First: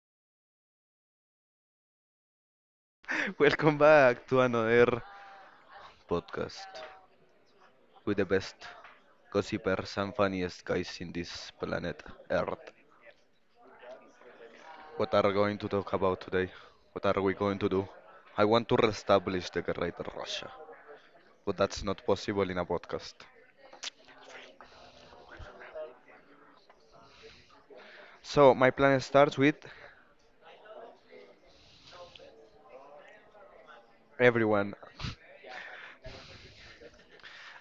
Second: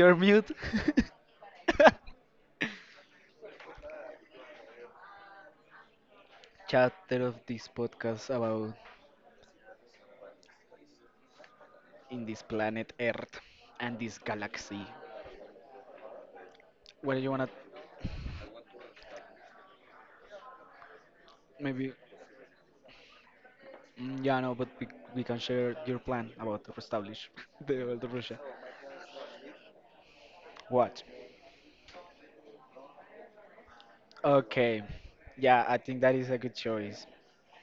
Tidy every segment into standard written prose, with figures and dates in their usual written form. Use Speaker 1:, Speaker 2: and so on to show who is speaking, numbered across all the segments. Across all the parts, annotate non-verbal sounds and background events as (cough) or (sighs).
Speaker 1: you're mute. (laughs)
Speaker 2: (laughs) Welcome back to another podcast
Speaker 1: Chapter of this
Speaker 2: with the
Speaker 1: podcast
Speaker 2: best
Speaker 1: about
Speaker 2: gossipers and funniest guys in this planet
Speaker 1: in this
Speaker 2: Earth.
Speaker 1: planet Earth and this galaxy.
Speaker 2: What are we going to talk about today? What
Speaker 1: Well,
Speaker 2: are
Speaker 1: you
Speaker 2: we
Speaker 1: wanna
Speaker 2: going to do? I want to reestablish the Great Russia, but that's
Speaker 1: maybe,
Speaker 2: not possible in a podcast.
Speaker 1: yeah, no, but we can share your plan about to establish (laughs) the world of Russia.
Speaker 2: So my plan starts with
Speaker 1: What?
Speaker 2: everyone.
Speaker 1: Okay, yeah, I think that is a good choice.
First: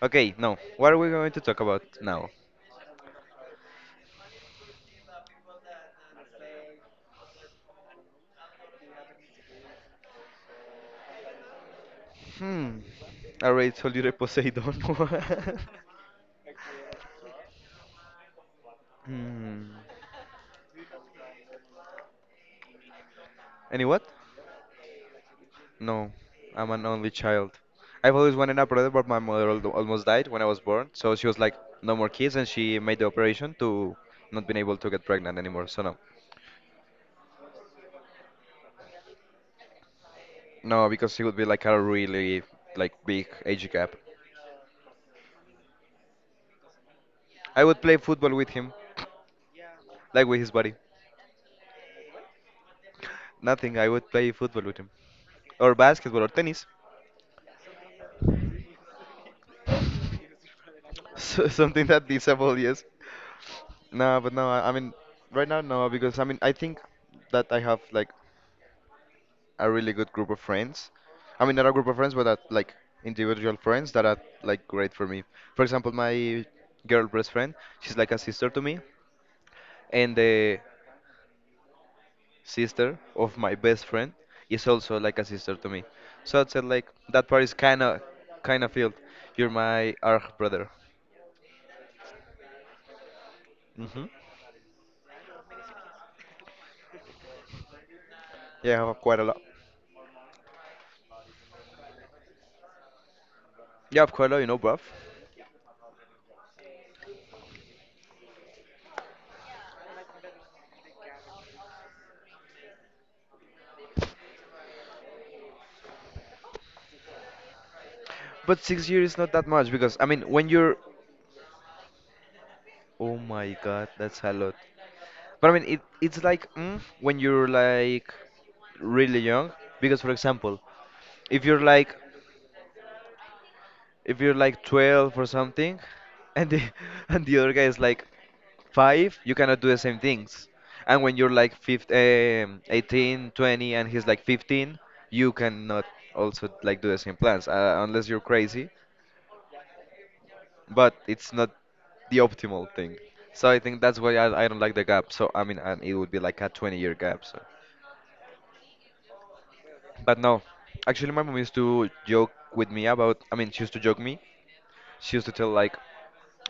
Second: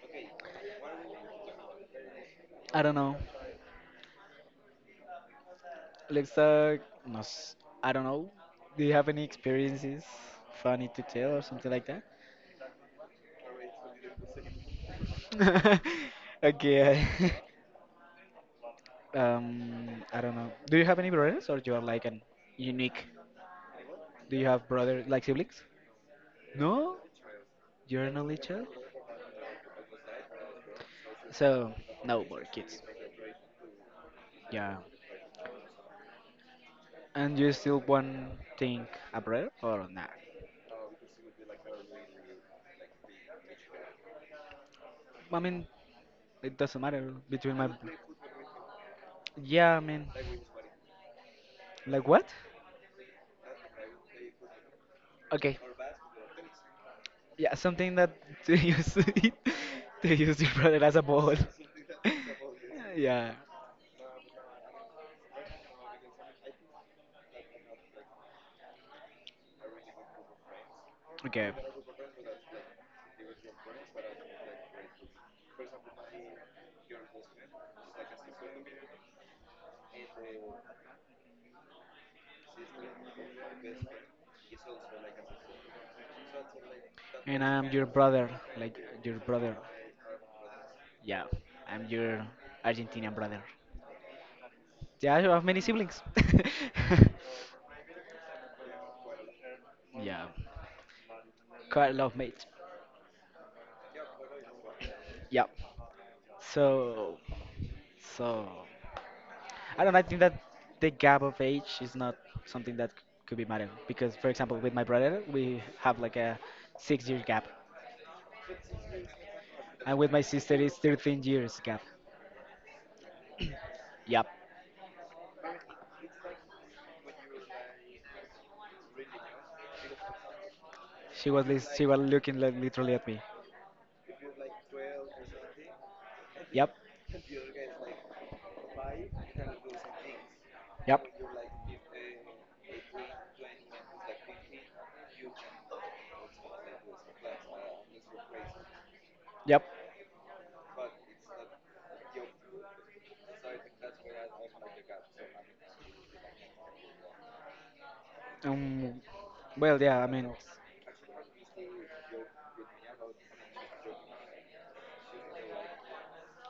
Speaker 2: Okay, now what are we going to talk about now?
Speaker 1: I don't know. Let's no, I don't know. Do you have any experiences funny to tell or something like that?
Speaker 2: Hmm. I already told you the Poseidon. (laughs) one.
Speaker 1: (laughs) Okay. (laughs)
Speaker 2: Hmm.
Speaker 1: I don't know. Do you have any brothers, or you are like an unique?
Speaker 2: Any what?
Speaker 1: Do you have brother like siblings?
Speaker 2: No, I'm an
Speaker 1: No,
Speaker 2: only child.
Speaker 1: you're
Speaker 2: I've
Speaker 1: an
Speaker 2: always
Speaker 1: only
Speaker 2: wanted a
Speaker 1: child.
Speaker 2: brother, but my mother al almost died when I was born, so she was like,
Speaker 1: So
Speaker 2: no more
Speaker 1: no
Speaker 2: kids,
Speaker 1: more
Speaker 2: and she
Speaker 1: kids.
Speaker 2: made the operation to not being
Speaker 1: Yeah.
Speaker 2: able to get pregnant anymore. So no,
Speaker 1: And you still want think a brother or not?
Speaker 2: no, because it would be like a really like big age gap.
Speaker 1: I mean, it doesn't matter between
Speaker 2: I
Speaker 1: my.
Speaker 2: would play football with him,
Speaker 1: Yeah, I mean,
Speaker 2: like with his body.
Speaker 1: like what?
Speaker 2: Nothing, I would play football with him,
Speaker 1: Okay.
Speaker 2: or basketball or tennis.
Speaker 1: Yeah, something that (laughs) to use (laughs) to use
Speaker 2: (laughs)
Speaker 1: your brother as a ball.
Speaker 2: Something that disabled, yes.
Speaker 1: (laughs) Yeah.
Speaker 2: No, but no, I mean, right now no, because I mean, I think that I have like a really good group of friends. I
Speaker 1: Okay.
Speaker 2: mean, not a group of friends, but that, like individual friends that are like great for me. For example, my girl best friend, she's like a sister to me, and the sister of my best friend is also like a sister to me. So I'd say like that part
Speaker 1: And
Speaker 2: is
Speaker 1: I'm your brother,
Speaker 2: kind of
Speaker 1: like
Speaker 2: filled.
Speaker 1: your
Speaker 2: You're
Speaker 1: brother.
Speaker 2: my arch brother.
Speaker 1: Yeah, I'm your Argentinian brother.
Speaker 2: Hmm.
Speaker 1: Yeah, you have many siblings.
Speaker 2: Yeah, I have quite a lot.
Speaker 1: (laughs) Yeah, quite a lot, mate.
Speaker 2: Yeah, I've quite a lot, you know, bruv.
Speaker 1: Yeah. So, so, I don't. Know, I think that the gap of age is not something that could be matter because, for example, with my brother, we have like a six-year gap.
Speaker 2: But 6 years is not that much because
Speaker 1: And
Speaker 2: I
Speaker 1: with
Speaker 2: mean,
Speaker 1: my sister is 13 years gap.
Speaker 2: oh my God, that's
Speaker 1: Yep.
Speaker 2: a lot. But I mean, it's like when you're like really young, because for example,
Speaker 1: She
Speaker 2: if
Speaker 1: was
Speaker 2: you're
Speaker 1: she
Speaker 2: like
Speaker 1: was looking like literally at me.
Speaker 2: if you're like 12 or something, and the
Speaker 1: Yep.
Speaker 2: (laughs) and the other guy is like five, you cannot do the same things. And
Speaker 1: Yep.
Speaker 2: when you're like 15, 18, 20, and he's like 15, you cannot also like do the same plans unless you're crazy.
Speaker 1: Yep.
Speaker 2: But it's not the optimal thing. So I think that's why I don't like the gap. So I mean, and it would be like a 20-year gap. So.
Speaker 1: Um. Well, yeah. I
Speaker 2: But
Speaker 1: mean,
Speaker 2: no, actually, my mom used to joke with me about. I mean, she used to joke me. She used to tell like,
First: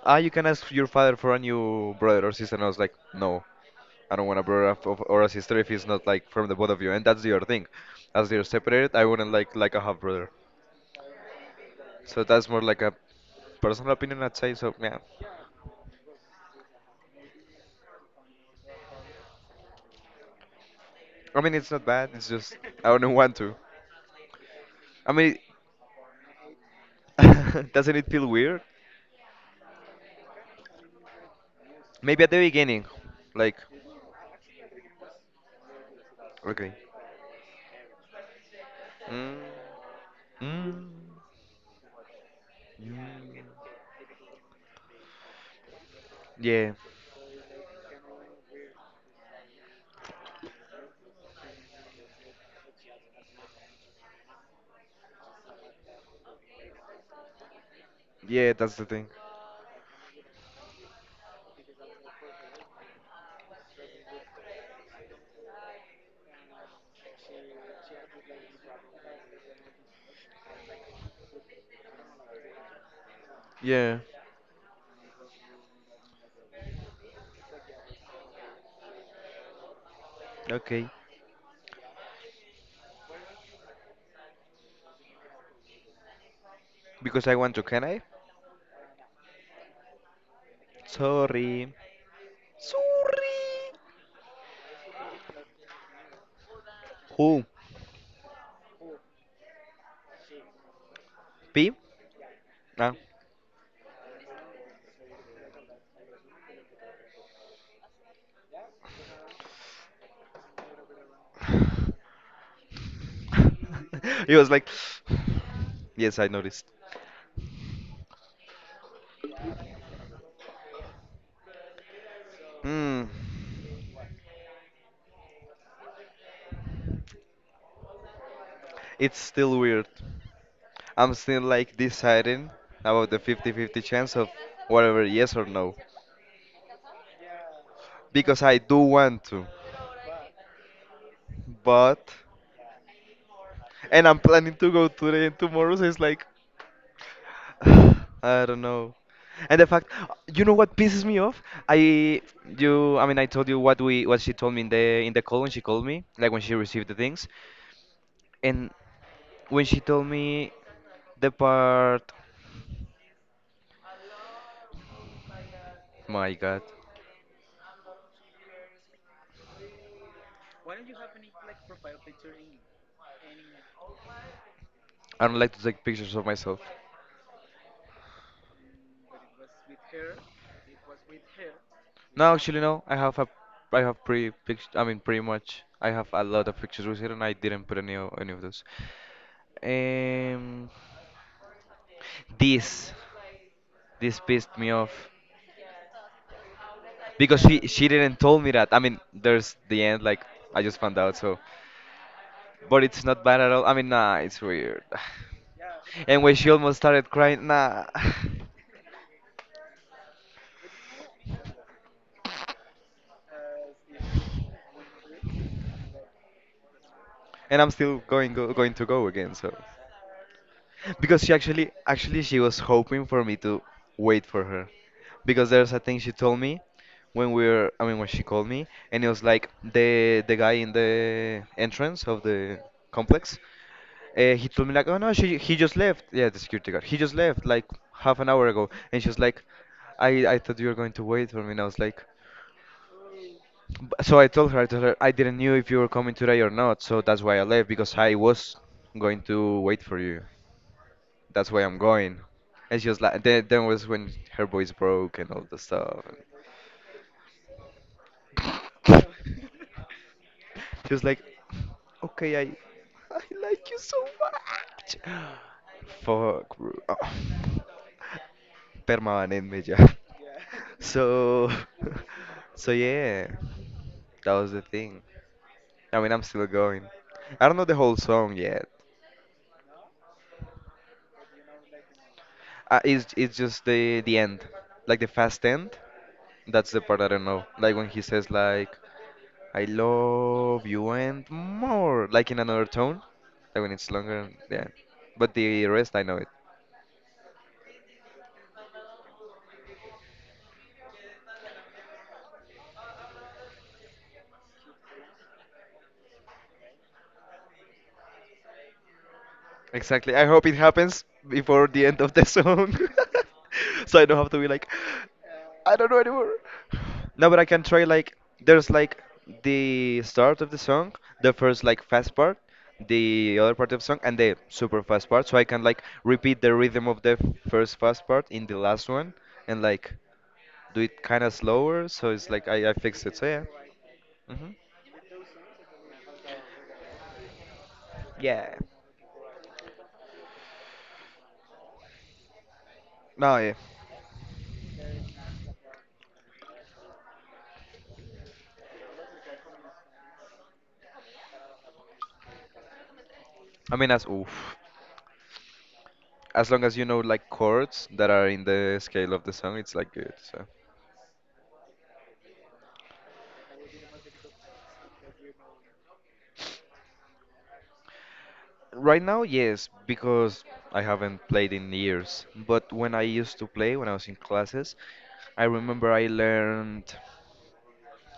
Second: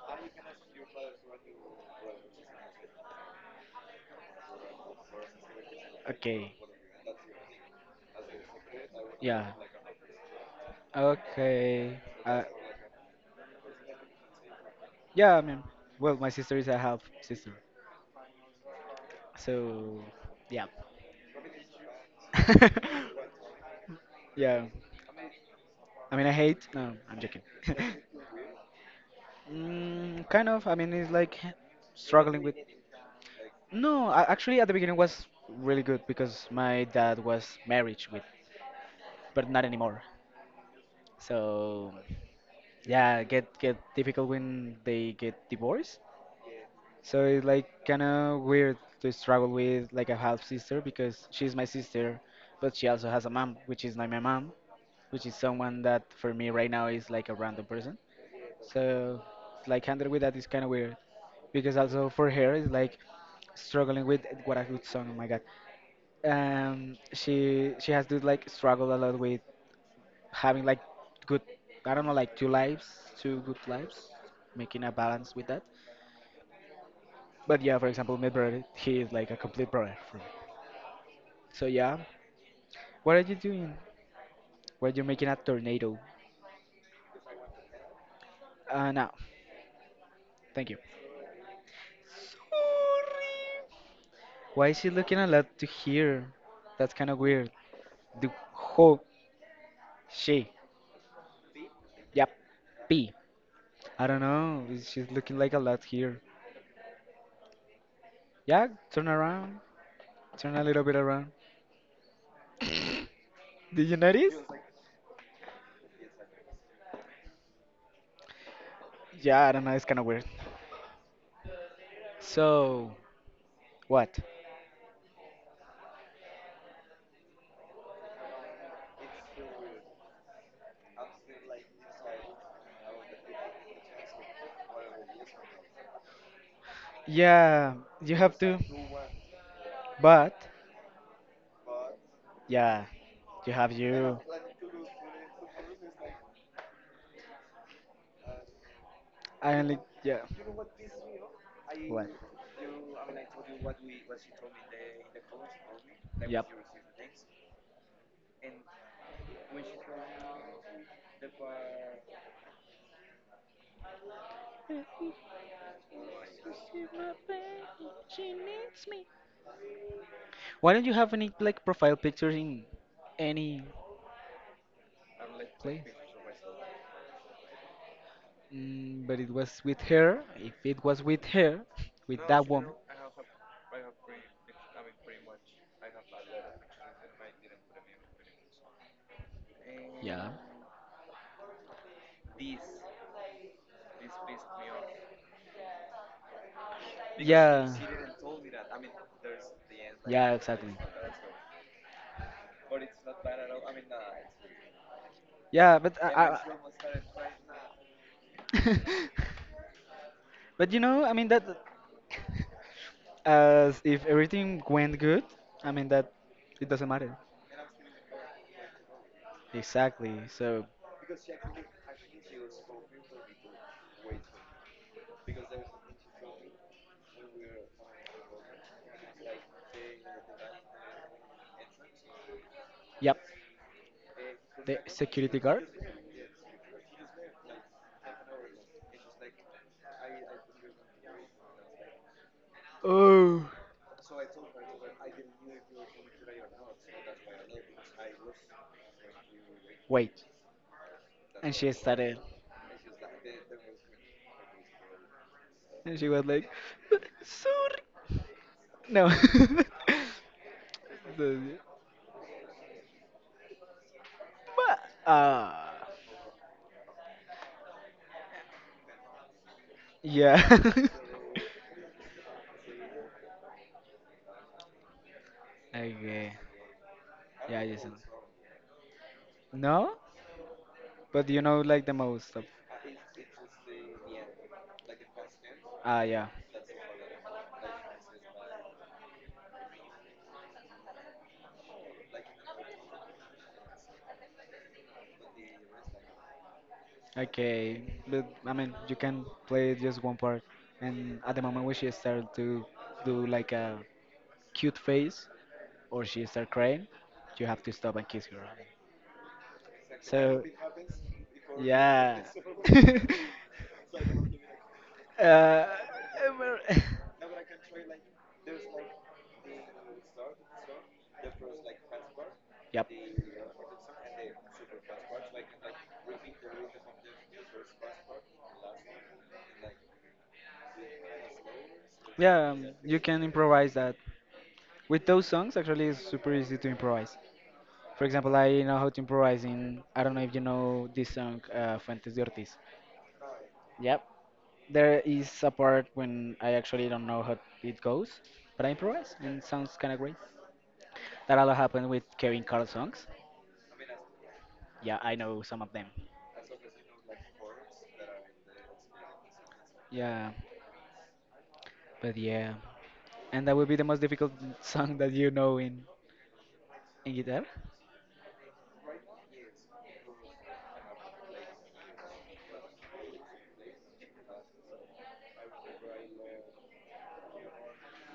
Speaker 2: "Ah, you can ask your father for a new brother or sister." And I was like, "No, I don't want a brother or a sister if it's not like from
Speaker 1: okay.
Speaker 2: the both of you." And that's the other thing. As they're separated, I wouldn't
Speaker 1: Yeah.
Speaker 2: like a half brother.
Speaker 1: Okay.
Speaker 2: So
Speaker 1: Uh.
Speaker 2: that's more like a personal opinion, I'd say. So yeah,
Speaker 1: Yeah. I mean, well, my sister is a half sister, so yeah.
Speaker 2: I mean, it's not bad. It's just I don't (laughs)
Speaker 1: (laughs)
Speaker 2: want to.
Speaker 1: Yeah.
Speaker 2: I mean,
Speaker 1: I mean, I hate. No, I'm joking.
Speaker 2: (laughs)
Speaker 1: (laughs)
Speaker 2: doesn't it feel weird?
Speaker 1: Mm, kind of. I mean, it's like
Speaker 2: Maybe at the
Speaker 1: struggling with.
Speaker 2: beginning, like
Speaker 1: No, actually, at the beginning was really good because
Speaker 2: okay.
Speaker 1: my dad was married with,
Speaker 2: Mm.
Speaker 1: but not anymore.
Speaker 2: Mm.
Speaker 1: So,
Speaker 2: Mm,
Speaker 1: yeah, get difficult when they get divorced.
Speaker 2: yeah,
Speaker 1: So it's like kind of weird to struggle with like a half sister because she's my sister, but she also has a mom, which is not my mom. Which is someone that for me right now is like a random person.
Speaker 2: yeah, that's the thing.
Speaker 1: So like handle with that is kind of weird because also for her it's like struggling with what a good song. Oh my god. She has to like struggle a lot with having like good I don't know like two lives, two good lives,
Speaker 2: Yeah,
Speaker 1: making a balance with that. But yeah, for example, my brother, he is like a complete brother for me.
Speaker 2: okay.
Speaker 1: So yeah, what are you doing? Well, you're making a tornado.
Speaker 2: Because I want to, can I?
Speaker 1: No, thank you.
Speaker 2: Sorry. Sorry.
Speaker 1: Sorry. Why is he looking a lot to here? That's kind of
Speaker 2: Who?
Speaker 1: weird. The ho she.
Speaker 2: P?
Speaker 1: Yep.
Speaker 2: Ah. (laughs)
Speaker 1: P. I don't know. She's looking like a lot here. Yeah, turn around. Turn a little bit around. Did you
Speaker 2: He
Speaker 1: notice?
Speaker 2: was like, yes, I noticed.
Speaker 1: Yeah, I don't know. It's kind of weird. So,
Speaker 2: Hmm.
Speaker 1: what?
Speaker 2: It's still weird. I'm still like deciding about the 50-50 chance of whatever, yes or no.
Speaker 1: Yeah, you have
Speaker 2: Because I
Speaker 1: to.
Speaker 2: do want to.
Speaker 1: But,
Speaker 2: But,
Speaker 1: yeah, you have
Speaker 2: and I'm
Speaker 1: you.
Speaker 2: planning to go today and tomorrow, so it's like, (sighs) I don't know.
Speaker 1: I
Speaker 2: And the
Speaker 1: only,
Speaker 2: fact,
Speaker 1: yeah.
Speaker 2: you know what pisses me off?
Speaker 1: What?
Speaker 2: I you I mean I told you what we what she told me in the call when she called me, like when
Speaker 1: Yep.
Speaker 2: she received the things. And when she told me the part, my God,
Speaker 1: Why don't you have any like profile pictures in any
Speaker 2: I don't like to
Speaker 1: place?
Speaker 2: take pictures of myself.
Speaker 1: Mm, but it was with her. If it was with her, with
Speaker 2: No,
Speaker 1: that
Speaker 2: actually
Speaker 1: woman,
Speaker 2: no. I have pretty picture, pretty much I have a lot of pictures with her, and I didn't put any of those.
Speaker 1: yeah,
Speaker 2: Um, this this pissed me off, because she
Speaker 1: yeah,
Speaker 2: she didn't told me that. I mean, there's the end. Like
Speaker 1: yeah,
Speaker 2: I
Speaker 1: exactly.
Speaker 2: just found out. So, but it's not bad at all. I mean, nah, it's weird. (sighs) (laughs)
Speaker 1: Yeah, but
Speaker 2: And when she almost started crying, nah. (laughs)
Speaker 1: I, (laughs) but you know, I mean that as if everything went good. I mean that it doesn't matter.
Speaker 2: And I'm still going to go again. So.
Speaker 1: Exactly. So,
Speaker 2: Because she actually, she was hoping for me to wait for her, because there's a thing she told me when we were, I mean, when she called me, and it was like the guy in the entrance of the
Speaker 1: yep,
Speaker 2: complex. He told me
Speaker 1: the
Speaker 2: like, oh no, she
Speaker 1: security
Speaker 2: he
Speaker 1: guard.
Speaker 2: just left. Yeah, the security guard. He just left like half an hour ago, and she was like, I thought you were going to wait for me, and I was like.
Speaker 1: Oh,
Speaker 2: So I told her I didn't knew if you were coming today or not, so that's why I left because I was going to wait for you.
Speaker 1: wait.
Speaker 2: That's
Speaker 1: And
Speaker 2: why
Speaker 1: she
Speaker 2: I'm
Speaker 1: started,
Speaker 2: going. It's just like then was when her voice broke and all the
Speaker 1: and
Speaker 2: stuff.
Speaker 1: she was like, "But sorry.
Speaker 2: And
Speaker 1: No. (laughs)
Speaker 2: (laughs) she was like,
Speaker 1: So,
Speaker 2: okay, I like you so much.
Speaker 1: but, uh,
Speaker 2: (sighs) Fuck, bro. (laughs) Permanent me ya.
Speaker 1: yeah. (laughs)
Speaker 2: So, (laughs) so yeah, that was the thing. I mean, I'm
Speaker 1: Okay.
Speaker 2: still going. I don't know
Speaker 1: Yeah,
Speaker 2: the
Speaker 1: yes.
Speaker 2: whole song yet.
Speaker 1: No? But you know, like, the most of.
Speaker 2: It's just the end, like the fast end.
Speaker 1: Ah, yeah.
Speaker 2: That's the part I don't know. Like when he says like I love you and more, like in another tone, like when it's longer. Yeah, but the rest I know it.
Speaker 1: Okay. But, I mean, you can play just one part. And at the moment when she started to do, like, a cute face or she start crying, you have to stop and kiss her.
Speaker 2: Exactly. I
Speaker 1: So,
Speaker 2: hope it happens before the end of
Speaker 1: yeah.
Speaker 2: the song.
Speaker 1: (laughs)
Speaker 2: (laughs) So I don't have to be like,
Speaker 1: Uh,
Speaker 2: I don't know anymore.
Speaker 1: (laughs)
Speaker 2: No, but I can try like, there's like the start of the song, the first like fast part,
Speaker 1: yep.
Speaker 2: the other part of the song, and the super fast part. So I can like repeat the rhythm of the first fast part in the last one and like do it kind of slower. So it's like
Speaker 1: Yeah,
Speaker 2: I
Speaker 1: you
Speaker 2: fixed it.
Speaker 1: can
Speaker 2: So yeah.
Speaker 1: improvise that.
Speaker 2: Hmm.
Speaker 1: With those songs, actually, it's super easy to improvise. For example,
Speaker 2: Yeah.
Speaker 1: I know how to improvise in, I don't know if you know this song, Fuentes de Ortiz.
Speaker 2: No, yeah.
Speaker 1: Yep. There is a part when I actually don't know how it goes, but I improvise and it sounds kind of great. That a lot happened with Kevin Carl songs.
Speaker 2: I mean, that's oof.
Speaker 1: Yeah, I know some of them.
Speaker 2: As long as you know like chords that are in the scale of the song, it's like good.
Speaker 1: Yeah,
Speaker 2: So
Speaker 1: but yeah, and that would be the most difficult (laughs) song that you know in guitar.
Speaker 2: right now, yes, because I haven't played in years. But when I used to play, when I was in classes, I remember I learned.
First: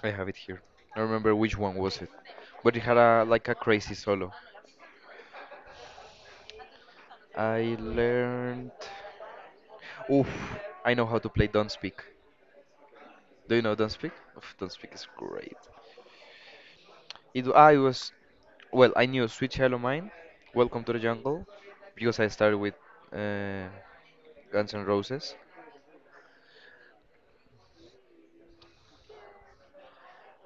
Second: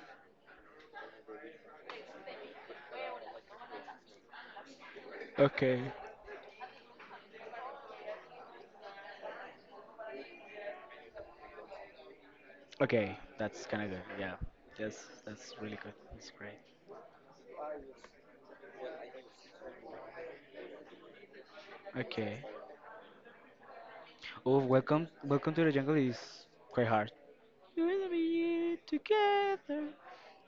Speaker 2: I have it here. I remember which one was it, but it had a like a crazy solo.
Speaker 1: Okay,
Speaker 2: I learned. Oof, I know how to play Don't Speak.
Speaker 1: okay,
Speaker 2: Do you
Speaker 1: that's
Speaker 2: know
Speaker 1: kind of
Speaker 2: Don't
Speaker 1: good.
Speaker 2: Speak?
Speaker 1: Yeah,
Speaker 2: Oof, Don't Speak
Speaker 1: yes,
Speaker 2: is
Speaker 1: that's
Speaker 2: great.
Speaker 1: really good. That's great.
Speaker 2: It, I was Well, I knew Sweet Child O' Mine, Welcome to the Jungle, because I
Speaker 1: Okay.
Speaker 2: started with uh,
Speaker 1: Oh,
Speaker 2: Guns N' Roses.
Speaker 1: welcome to the jungle is quite hard. We'll be together,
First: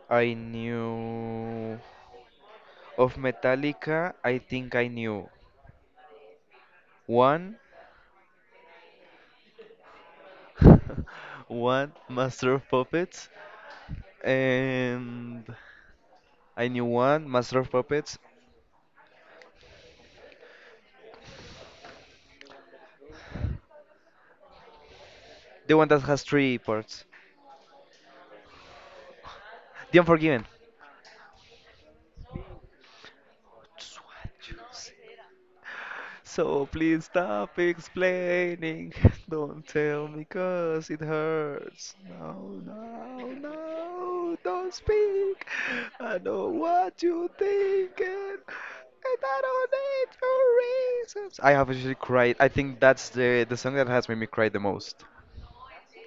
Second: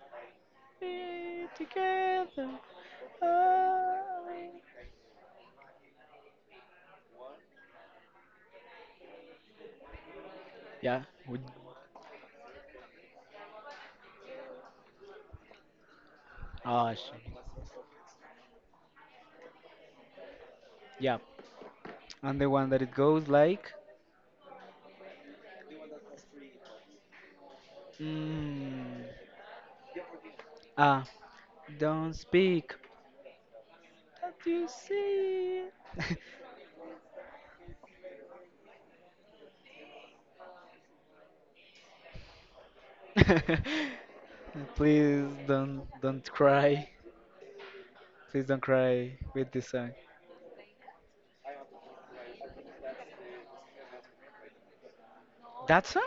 Speaker 2: I
Speaker 1: be
Speaker 2: knew
Speaker 1: together.
Speaker 2: of
Speaker 1: Oh,
Speaker 2: Metallica. I think I knew one,
Speaker 1: yeah.
Speaker 2: (laughs)
Speaker 1: With,
Speaker 2: one Master of Puppets, and I knew
Speaker 1: ah,
Speaker 2: one
Speaker 1: sh-
Speaker 2: Master of Puppets,
Speaker 1: yeah. And the one that it goes like,
Speaker 2: the one that has three parts,
Speaker 1: mm,
Speaker 2: The Unforgiven.
Speaker 1: ah, don't speak.
Speaker 2: Just
Speaker 1: That
Speaker 2: what you
Speaker 1: you
Speaker 2: say.
Speaker 1: see.
Speaker 2: So please stop explaining. (laughs) Don't tell me 'cause it hurts. No, no,
Speaker 1: (laughs)
Speaker 2: no. Don't
Speaker 1: Please
Speaker 2: speak. I
Speaker 1: don't
Speaker 2: know
Speaker 1: cry.
Speaker 2: what you think and,
Speaker 1: Please don't cry
Speaker 2: and I
Speaker 1: with this
Speaker 2: don't
Speaker 1: song.
Speaker 2: need your reasons. I have actually cried. I think that's the song that has made me cry the most.
Speaker 1: That song?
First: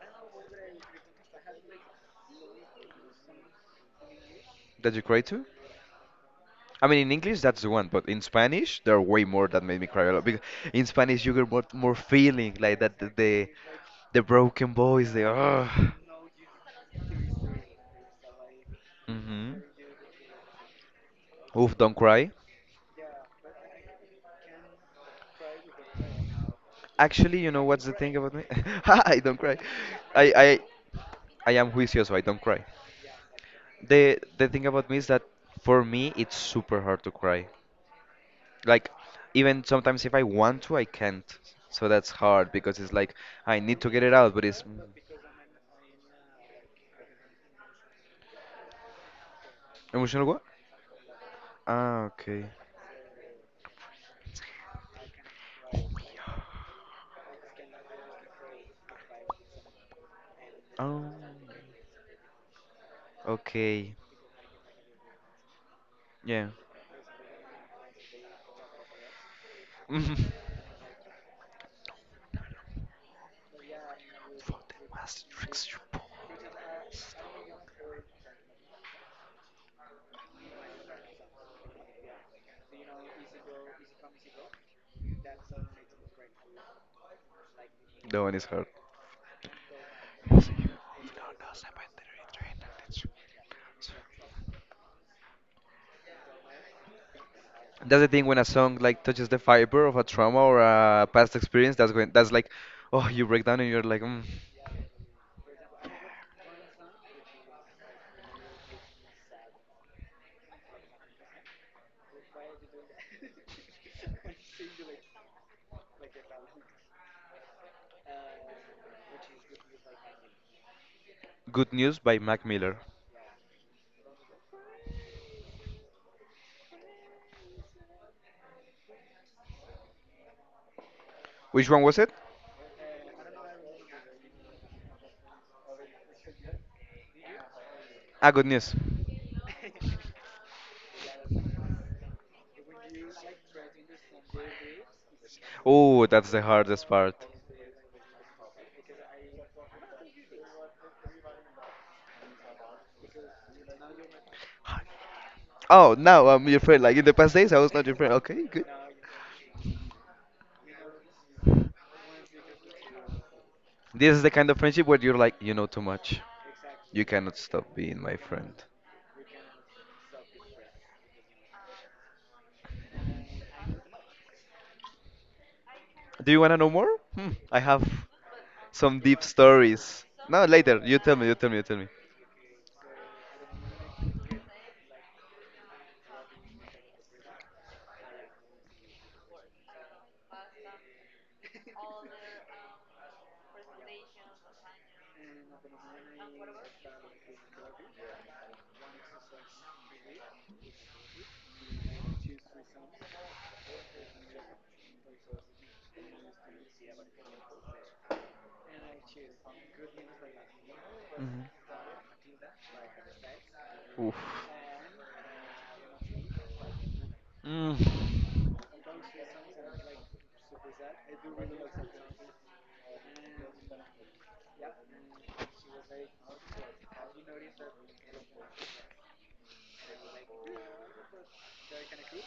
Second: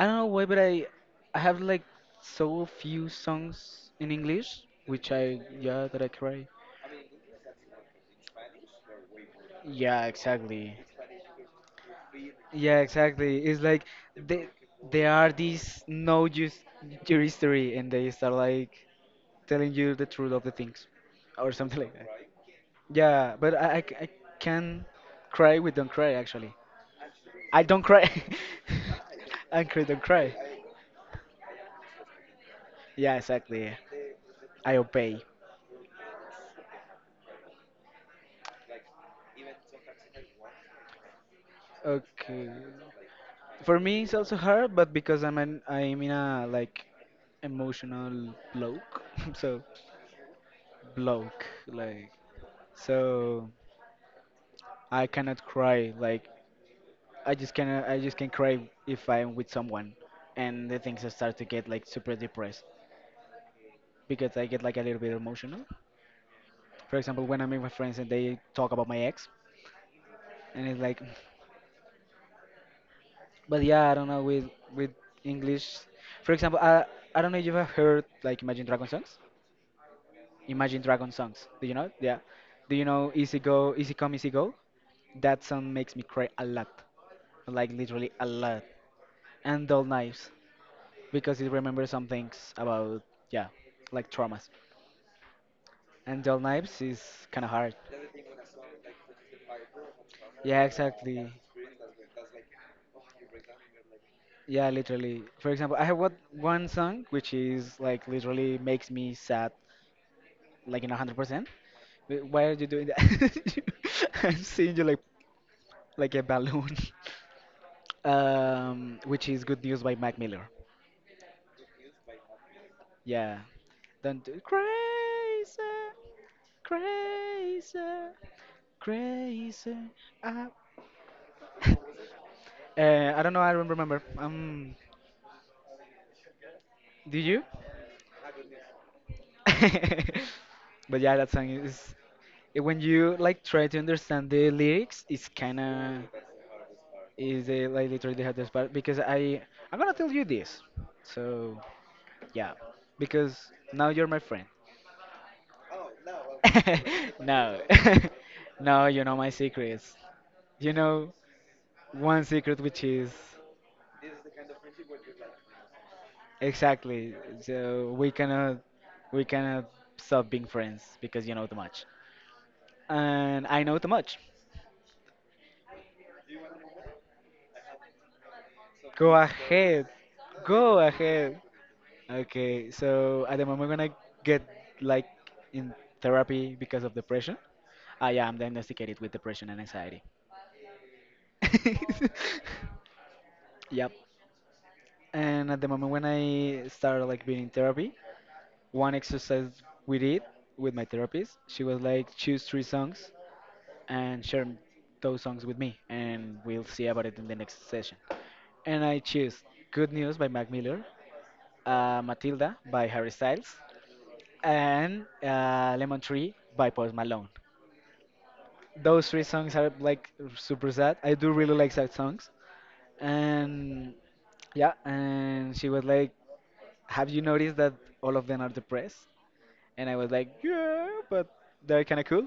Speaker 1: I don't know why, but I have like so few songs in English
Speaker 2: Did you
Speaker 1: which
Speaker 2: cry
Speaker 1: I
Speaker 2: too?
Speaker 1: yeah that I cry.
Speaker 2: I mean, in English, that's the one, but in Spanish, there are way more that made me
Speaker 1: Yeah,
Speaker 2: cry a lot. Because
Speaker 1: exactly.
Speaker 2: in Spanish, you get more feeling,
Speaker 1: Yeah,
Speaker 2: like that
Speaker 1: exactly. It's like
Speaker 2: the
Speaker 1: they
Speaker 2: broken
Speaker 1: they
Speaker 2: voice, the
Speaker 1: are these
Speaker 2: ah.
Speaker 1: no use your history and they start like
Speaker 2: Mm-hmm.
Speaker 1: telling you the truth of the things or
Speaker 2: Oof,
Speaker 1: something like
Speaker 2: don't
Speaker 1: that.
Speaker 2: cry.
Speaker 1: Yeah, but I can cry with don't cry actually.
Speaker 2: Actually, you
Speaker 1: I
Speaker 2: know
Speaker 1: don't
Speaker 2: what's the
Speaker 1: cry.
Speaker 2: thing about me? (laughs) I don't
Speaker 1: (laughs)
Speaker 2: cry.
Speaker 1: I cry don't
Speaker 2: I,
Speaker 1: cry.
Speaker 2: I I am juicioso, I don't cry.
Speaker 1: Yeah, exactly.
Speaker 2: The thing
Speaker 1: I
Speaker 2: about me is
Speaker 1: obey.
Speaker 2: that for me it's super hard to cry. Like even sometimes if I want to, I can't. So that's
Speaker 1: Okay.
Speaker 2: hard because it's like I
Speaker 1: For
Speaker 2: need to
Speaker 1: me,
Speaker 2: get it
Speaker 1: it's
Speaker 2: out,
Speaker 1: also
Speaker 2: but it's
Speaker 1: hard, but because I'm in a like emotional bloke, (laughs) so
Speaker 2: emotional what?
Speaker 1: bloke.
Speaker 2: Ah, okay.
Speaker 1: So I cannot cry. Like I just cannot. I just can cry if I'm with someone, and the things
Speaker 2: Oh,
Speaker 1: I start to get like super depressed
Speaker 2: okay.
Speaker 1: because I get like a little bit emotional.
Speaker 2: Yeah.
Speaker 1: For example, when I'm with my friends and they talk about my ex,
Speaker 2: (laughs) But
Speaker 1: and it's like, but yeah, I don't know
Speaker 2: the
Speaker 1: with
Speaker 2: was tricks
Speaker 1: English.
Speaker 2: you.
Speaker 1: For example, I don't know if you have heard like Imagine Dragon songs. Imagine Dragon songs. Do you know? Yeah. Do you know Easy Go, Easy Come, Easy Go? That song makes me cry a lot, like literally
Speaker 2: That
Speaker 1: a
Speaker 2: one is
Speaker 1: lot.
Speaker 2: hard.
Speaker 1: And Dull Knives. Because it remembers some things about yeah, like traumas. And dull knives is kind of hard.
Speaker 2: That's the thing when a song like touches the fiber of a trauma or
Speaker 1: Yeah,
Speaker 2: a
Speaker 1: exactly.
Speaker 2: past experience. That's when that's like, oh, you break down and you're like, mm.
Speaker 1: Yeah, literally. For example, I have what one song which is like literally makes me sad, like in 100%. Why are you doing that? (laughs) I'm seeing you like a balloon. (laughs) Which is Good News by Mac Miller.
Speaker 2: Good News by Mac Miller.
Speaker 1: Yeah. Don't do crazy. Crazy, crazy. I... (laughs)
Speaker 2: Which
Speaker 1: uh,
Speaker 2: one was it?
Speaker 1: I don't know. I don't remember. Do you?
Speaker 2: Ah, Good News.
Speaker 1: (laughs) But yeah, that song is when you like try to understand the lyrics, it's kind of
Speaker 2: Oh, that's the hardest part.
Speaker 1: is like literally the hardest part because I'm gonna tell you this. So yeah, because now you're my friend.
Speaker 2: Oh, now I'm your friend. Like in the
Speaker 1: (laughs)
Speaker 2: past days, I
Speaker 1: No,
Speaker 2: was not your
Speaker 1: (laughs)
Speaker 2: friend. Okay, good.
Speaker 1: no, you know my secrets. You know one secret which is
Speaker 2: This is the kind of friendship where you're like, you know too much. You
Speaker 1: exactly.
Speaker 2: cannot stop
Speaker 1: So
Speaker 2: being my friend.
Speaker 1: we cannot stop being friends because you know too much. And I know too much.
Speaker 2: Do you want to know more? Hmm, I have some
Speaker 1: Go
Speaker 2: deep
Speaker 1: ahead.
Speaker 2: stories. No,
Speaker 1: Go
Speaker 2: later. You tell me. You
Speaker 1: ahead.
Speaker 2: tell me. You tell me.
Speaker 1: Okay, so at the moment when I get like in therapy because of depression, ah yeah, I'm diagnosticated with depression and anxiety. (laughs) Yep. And at the moment when I started like being in therapy, one exercise we did with my therapist, she was like choose three songs and share those songs with me, and we'll see about it in the next session. And I choose Good News by Mac Miller,
Speaker 2: Mhm.
Speaker 1: Matilda by Harry Styles,
Speaker 2: Oof.
Speaker 1: and Lemon Tree by Post Malone.
Speaker 2: Mm.
Speaker 1: Those three songs are like super sad. I do really like sad songs. And yeah, and she was like, have you noticed that all of them are depressed? And I was like, yeah, but they're kind of cool.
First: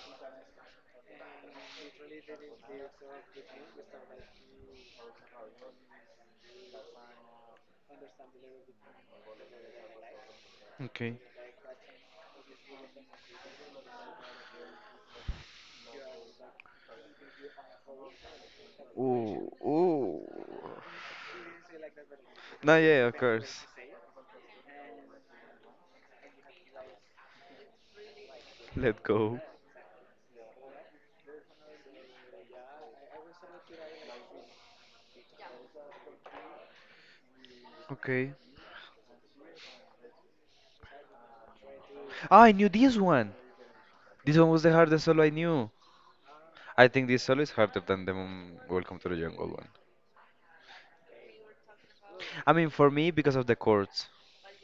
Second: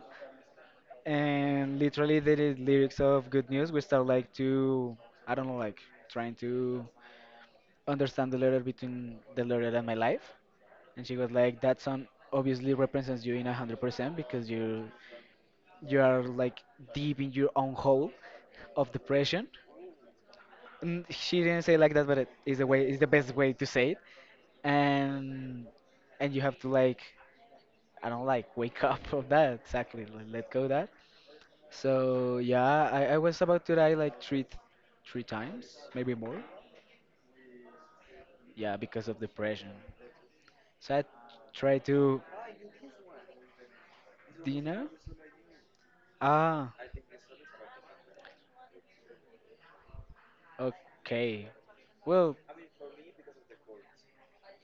Speaker 1: And literally the lyrics of Good News, we start like to, I don't know, like trying to understand the letter between the letter and my life. And she
Speaker 2: Okay.
Speaker 1: was like, that song obviously represents you in 100% because you are like deep in your own hole of depression.
Speaker 2: Ooh, ooh.
Speaker 1: And she didn't say like that, but it is the
Speaker 2: No,
Speaker 1: way is the
Speaker 2: yeah, of
Speaker 1: best way to
Speaker 2: course.
Speaker 1: say it. And and you have to like I don't like wake (laughs)
Speaker 2: Let
Speaker 1: up from
Speaker 2: go.
Speaker 1: that exactly. Like, let go that. So yeah, I was about to die like three times, maybe more.
Speaker 2: Okay.
Speaker 1: Yeah, because of depression. So I tried to
Speaker 2: Ah, I knew this one. This one was the
Speaker 1: dinner.
Speaker 2: hardest solo I knew.
Speaker 1: Ah,
Speaker 2: I think this solo is harder than the Welcome to the Jungle one.
Speaker 1: okay. Well,
Speaker 2: I mean, for me, because of the chords.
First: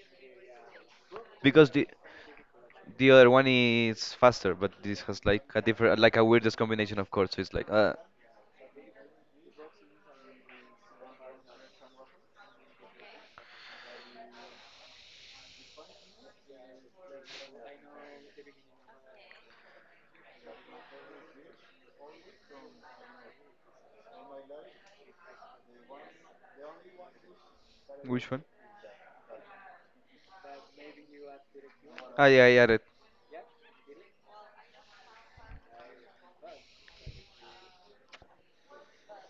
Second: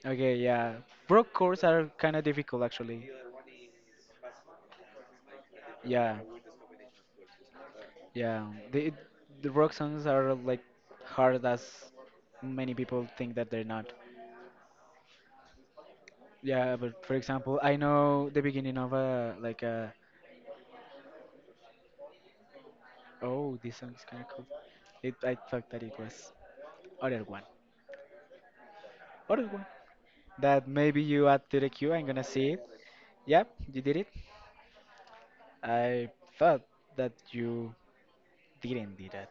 Speaker 1: okay, yeah. Broke chords
Speaker 2: Because the
Speaker 1: are kind of difficult actually.
Speaker 2: the other one is faster, but this has like a different, like
Speaker 1: Yeah,
Speaker 2: a weirdest combination of chords. So it's like,
Speaker 1: yeah. The rock songs are like hard as many people think that they're not. Yeah, but for example, I know the beginning of a like a Oh, this song is kind of cool. It, I thought that it was other one.
Speaker 2: which one?
Speaker 1: Other one. That maybe you add to the queue. I'm gonna
Speaker 2: Ah, yeah,
Speaker 1: see
Speaker 2: I
Speaker 1: it.
Speaker 2: added.
Speaker 1: Yep, you did it. I thought that you didn't do that.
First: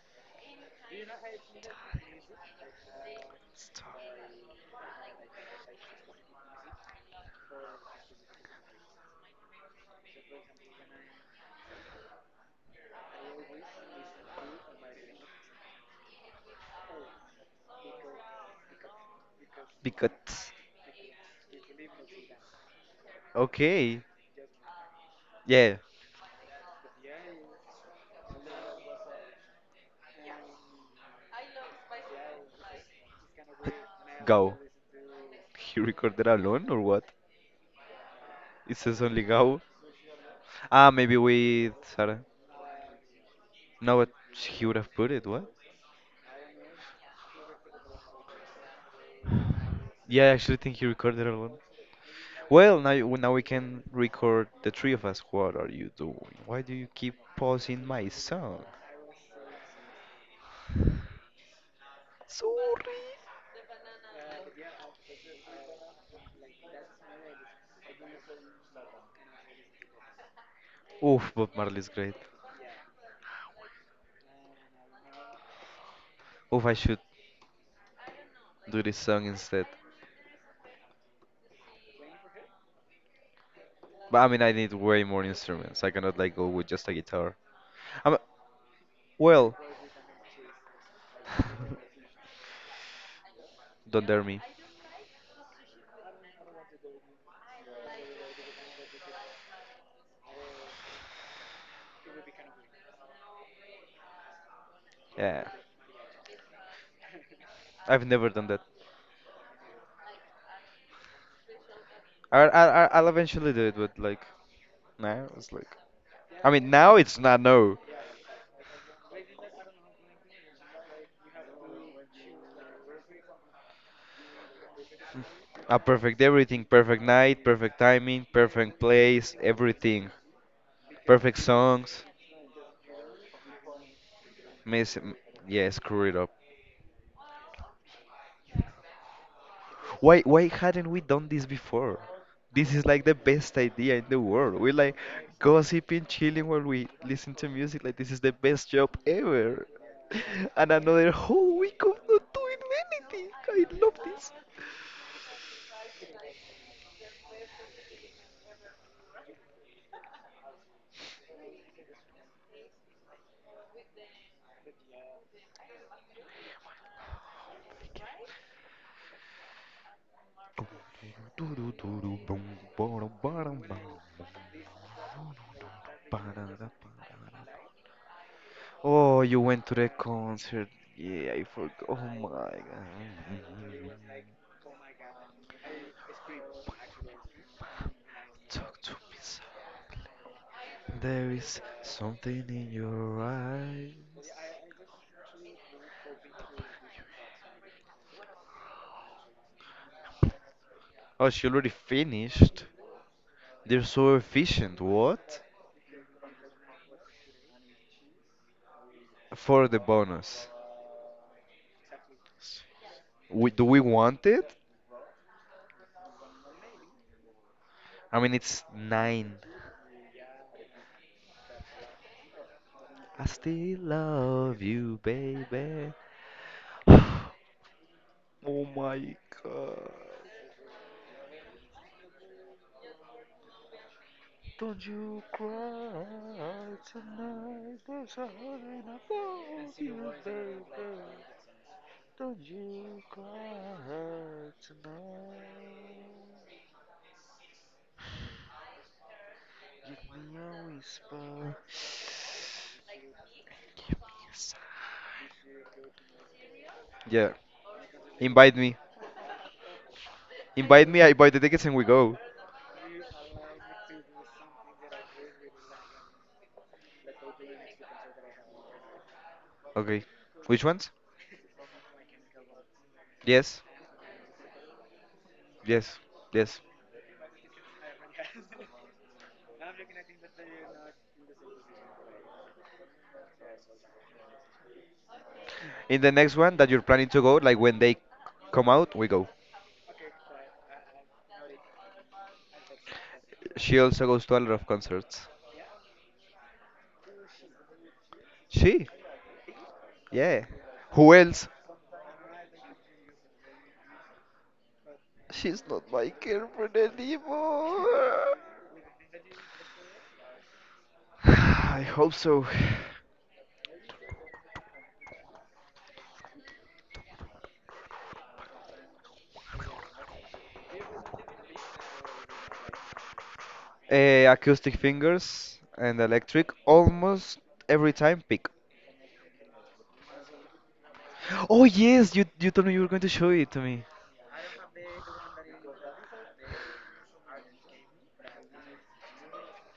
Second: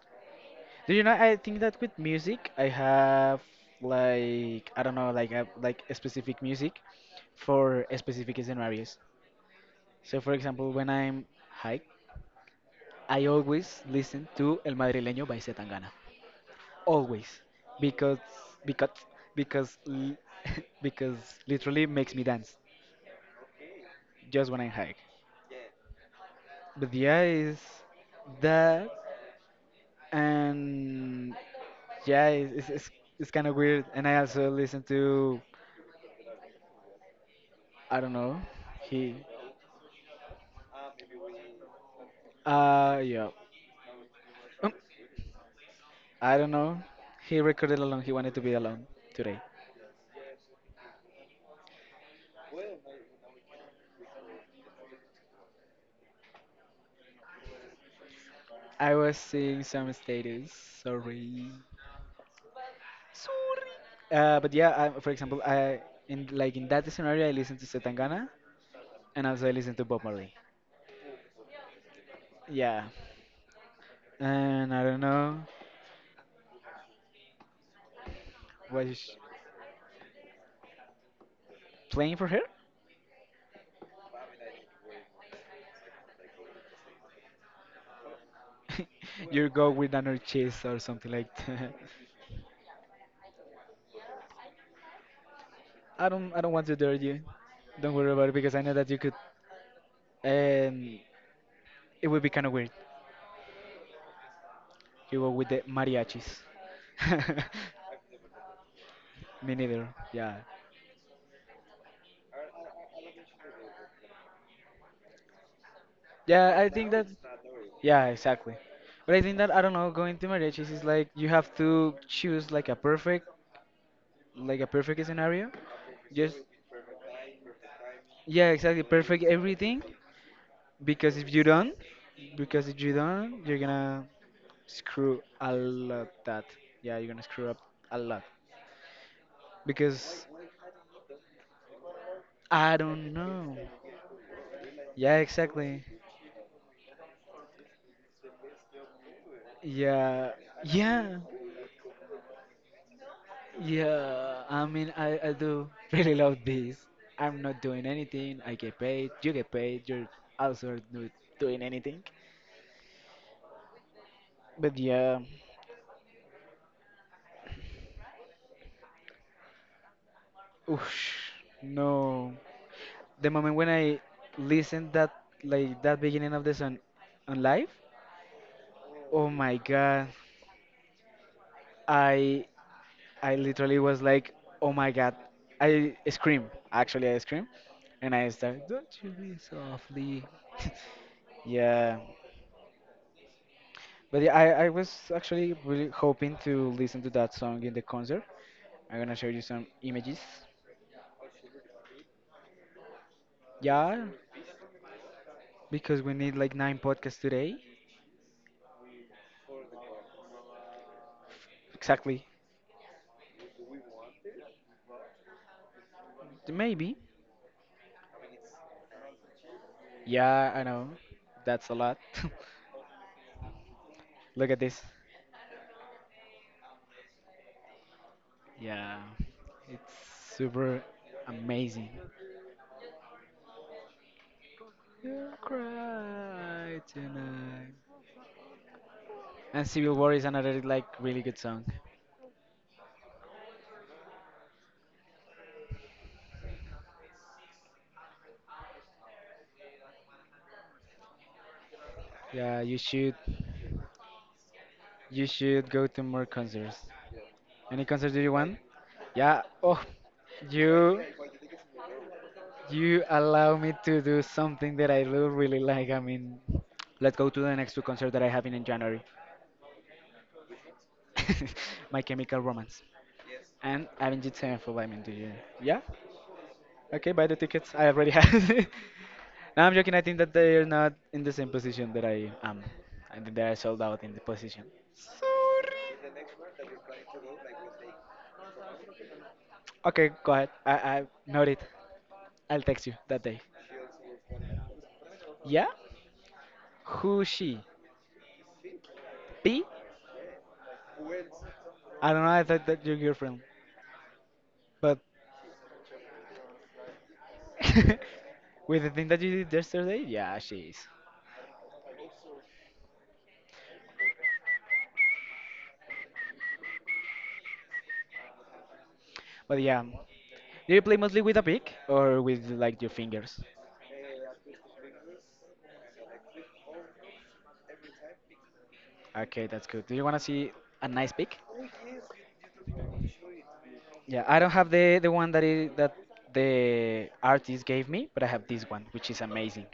Speaker 1: Do you know? I think that with music, I have like I don't know, like like a specific music for a specific scenarios. So, for example, when I'm high, I always listen to El Madrileño by Zetangana. Always because because because l-
Speaker 2: Because.
Speaker 1: (laughs) because literally makes me dance
Speaker 2: Okay.
Speaker 1: just when I hike.
Speaker 2: Yeah.
Speaker 1: But yeah, is that and yeah, it's kind of weird. And I also
Speaker 2: Go.
Speaker 1: listen to
Speaker 2: He recorded alone or what?
Speaker 1: I don't know
Speaker 2: It says
Speaker 1: he
Speaker 2: only go. Ah, maybe with Sarah.
Speaker 1: yeah
Speaker 2: No, but he
Speaker 1: Um,
Speaker 2: would have put it. What?
Speaker 1: I don't know he recorded alone. He wanted to be alone today.
Speaker 2: Yeah, I actually think he recorded alone. Well, now we can record the three of us. What are you doing? Why do you keep pausing my song?
Speaker 1: I was seeing some status. Sorry.
Speaker 2: Sorry.
Speaker 1: Sorry. But yeah, for example, I in like in that scenario, I listen to Setangana, and also I listen to Bob Marley.
Speaker 2: Oof, Bob Marley's great.
Speaker 1: Yeah, and I don't know,
Speaker 2: Oof, I should do this
Speaker 1: was
Speaker 2: song instead.
Speaker 1: playing for her.
Speaker 2: But I mean, I need way more instruments. I cannot like go with just a guitar. I'm,
Speaker 1: (laughs) You
Speaker 2: well,
Speaker 1: go with another chase or something like that.
Speaker 2: (laughs) don't dare me.
Speaker 1: (laughs) I don't want to dare you. Don't worry about it because I know that you could. Um, it would be kind of weird. You go
Speaker 2: Yeah,
Speaker 1: with the mariachis. (laughs)
Speaker 2: I've never done that.
Speaker 1: Me neither. Yeah,
Speaker 2: I'll eventually do it, but like now it's like. I
Speaker 1: yeah. I
Speaker 2: mean,
Speaker 1: think
Speaker 2: now
Speaker 1: that
Speaker 2: it's not no.
Speaker 1: yeah, exactly. But I think that, I don't know, going to marriage is like you have to choose like a perfect, like a perfect scenario.
Speaker 2: A perfect
Speaker 1: Just
Speaker 2: everything, perfect night, perfect timing,
Speaker 1: yeah,
Speaker 2: perfect
Speaker 1: exactly, perfect
Speaker 2: place,
Speaker 1: everything.
Speaker 2: everything,
Speaker 1: Because if
Speaker 2: perfect
Speaker 1: you don't
Speaker 2: songs.
Speaker 1: because if you don't you're gonna
Speaker 2: Miss, m-
Speaker 1: screw a
Speaker 2: yeah, screw
Speaker 1: lot
Speaker 2: it up.
Speaker 1: that. Yeah, you're gonna screw up a lot.
Speaker 2: Why,
Speaker 1: Because
Speaker 2: why hadn't we done this before? This
Speaker 1: I
Speaker 2: is like
Speaker 1: don't
Speaker 2: the best
Speaker 1: know.
Speaker 2: idea in the world. We like
Speaker 1: Yeah, exactly.
Speaker 2: gossiping, chilling while we listen to music. Like this is the best job ever. (laughs)
Speaker 1: Yeah.
Speaker 2: And another
Speaker 1: Yeah.
Speaker 2: whole week of not doing anything. I love this.
Speaker 1: Yeah, I mean, I do really love this. I'm not doing anything. I get paid. You get paid. You're also not doing anything. But yeah, oosh, no. The moment when I listened that, like that beginning of the song
Speaker 2: (laughs)
Speaker 1: on live,
Speaker 2: Oh,
Speaker 1: oh
Speaker 2: you
Speaker 1: my
Speaker 2: went to the
Speaker 1: god,
Speaker 2: concert. Yeah, I forgot. Oh
Speaker 1: I
Speaker 2: my
Speaker 1: I literally
Speaker 2: God.
Speaker 1: was like, oh my god, I scream. Actually, I scream, and I start.
Speaker 2: Talk to
Speaker 1: Don't you
Speaker 2: me,
Speaker 1: be
Speaker 2: sir.
Speaker 1: softly.
Speaker 2: There
Speaker 1: (laughs)
Speaker 2: is
Speaker 1: Yeah.
Speaker 2: something in your eyes.
Speaker 1: But yeah, I was actually really hoping to listen to that song in the concert. I'm gonna show you some images.
Speaker 2: Oh, she already finished. They're
Speaker 1: Yeah,
Speaker 2: so efficient. What?
Speaker 1: because we need like 9 podcasts today.
Speaker 2: For the bonus.
Speaker 1: Exactly.
Speaker 2: Do we want it?
Speaker 1: Maybe.
Speaker 2: I mean, it's nine.
Speaker 1: Yeah, I know. That's a lot. (laughs)
Speaker 2: I still
Speaker 1: Look at
Speaker 2: love
Speaker 1: this.
Speaker 2: you, baby. Oh
Speaker 1: Yeah,
Speaker 2: my God.
Speaker 1: it's super amazing.
Speaker 2: Don't you
Speaker 1: You
Speaker 2: cry
Speaker 1: cry tonight.
Speaker 2: tonight, there's a heart in
Speaker 1: And
Speaker 2: above
Speaker 1: Civil
Speaker 2: you,
Speaker 1: War is
Speaker 2: baby.
Speaker 1: another like really good song.
Speaker 2: Don't you cry tonight. Give me a whisper.
Speaker 1: Yeah,
Speaker 2: Give me a sigh.
Speaker 1: you should go to more concerts.
Speaker 2: Yeah.
Speaker 1: Any concert do you
Speaker 2: Invite
Speaker 1: want?
Speaker 2: me.
Speaker 1: Yeah. Oh,
Speaker 2: Invite me,
Speaker 1: you
Speaker 2: I buy the tickets and we go.
Speaker 1: you allow me to do something that I lo- really like. I mean, let's go to the next two concert that I have in January.
Speaker 2: Okay. Which ones?
Speaker 1: (laughs) My Chemical Romance
Speaker 2: Yes.
Speaker 1: and Avenged Sevenfold. I mean, do you? Yeah.
Speaker 2: Yes. Yes.
Speaker 1: Okay, buy the tickets. I already have. (laughs) No, I'm joking. I think that they are not in the same position that I am. I think they are sold out in the position.
Speaker 2: In the next one that you're planning to go, like when they come out, we go.
Speaker 1: Okay, go ahead. I noted. I'll text you that day.
Speaker 2: She also goes to a lot of concerts.
Speaker 1: Yeah. Who she?
Speaker 2: She?
Speaker 1: P.
Speaker 2: Yeah. Who else?
Speaker 1: I don't know, I thought that your girlfriend, but
Speaker 2: She's not my girlfriend anymore.
Speaker 1: (laughs) with the thing that you did yesterday, yeah, she is.
Speaker 2: (sighs) I hope so. (sighs)
Speaker 1: But yeah, do you play mostly with a pick or with like your fingers?
Speaker 2: Eh, acoustic fingers and electric almost every time pick.
Speaker 1: Okay, that's good. Do you wanna see a nice pick?
Speaker 2: Oh yes, you told me you were going to show it to me.
Speaker 1: Yeah, I don't have the one that is that the artist gave me, but I have this one, which is amazing.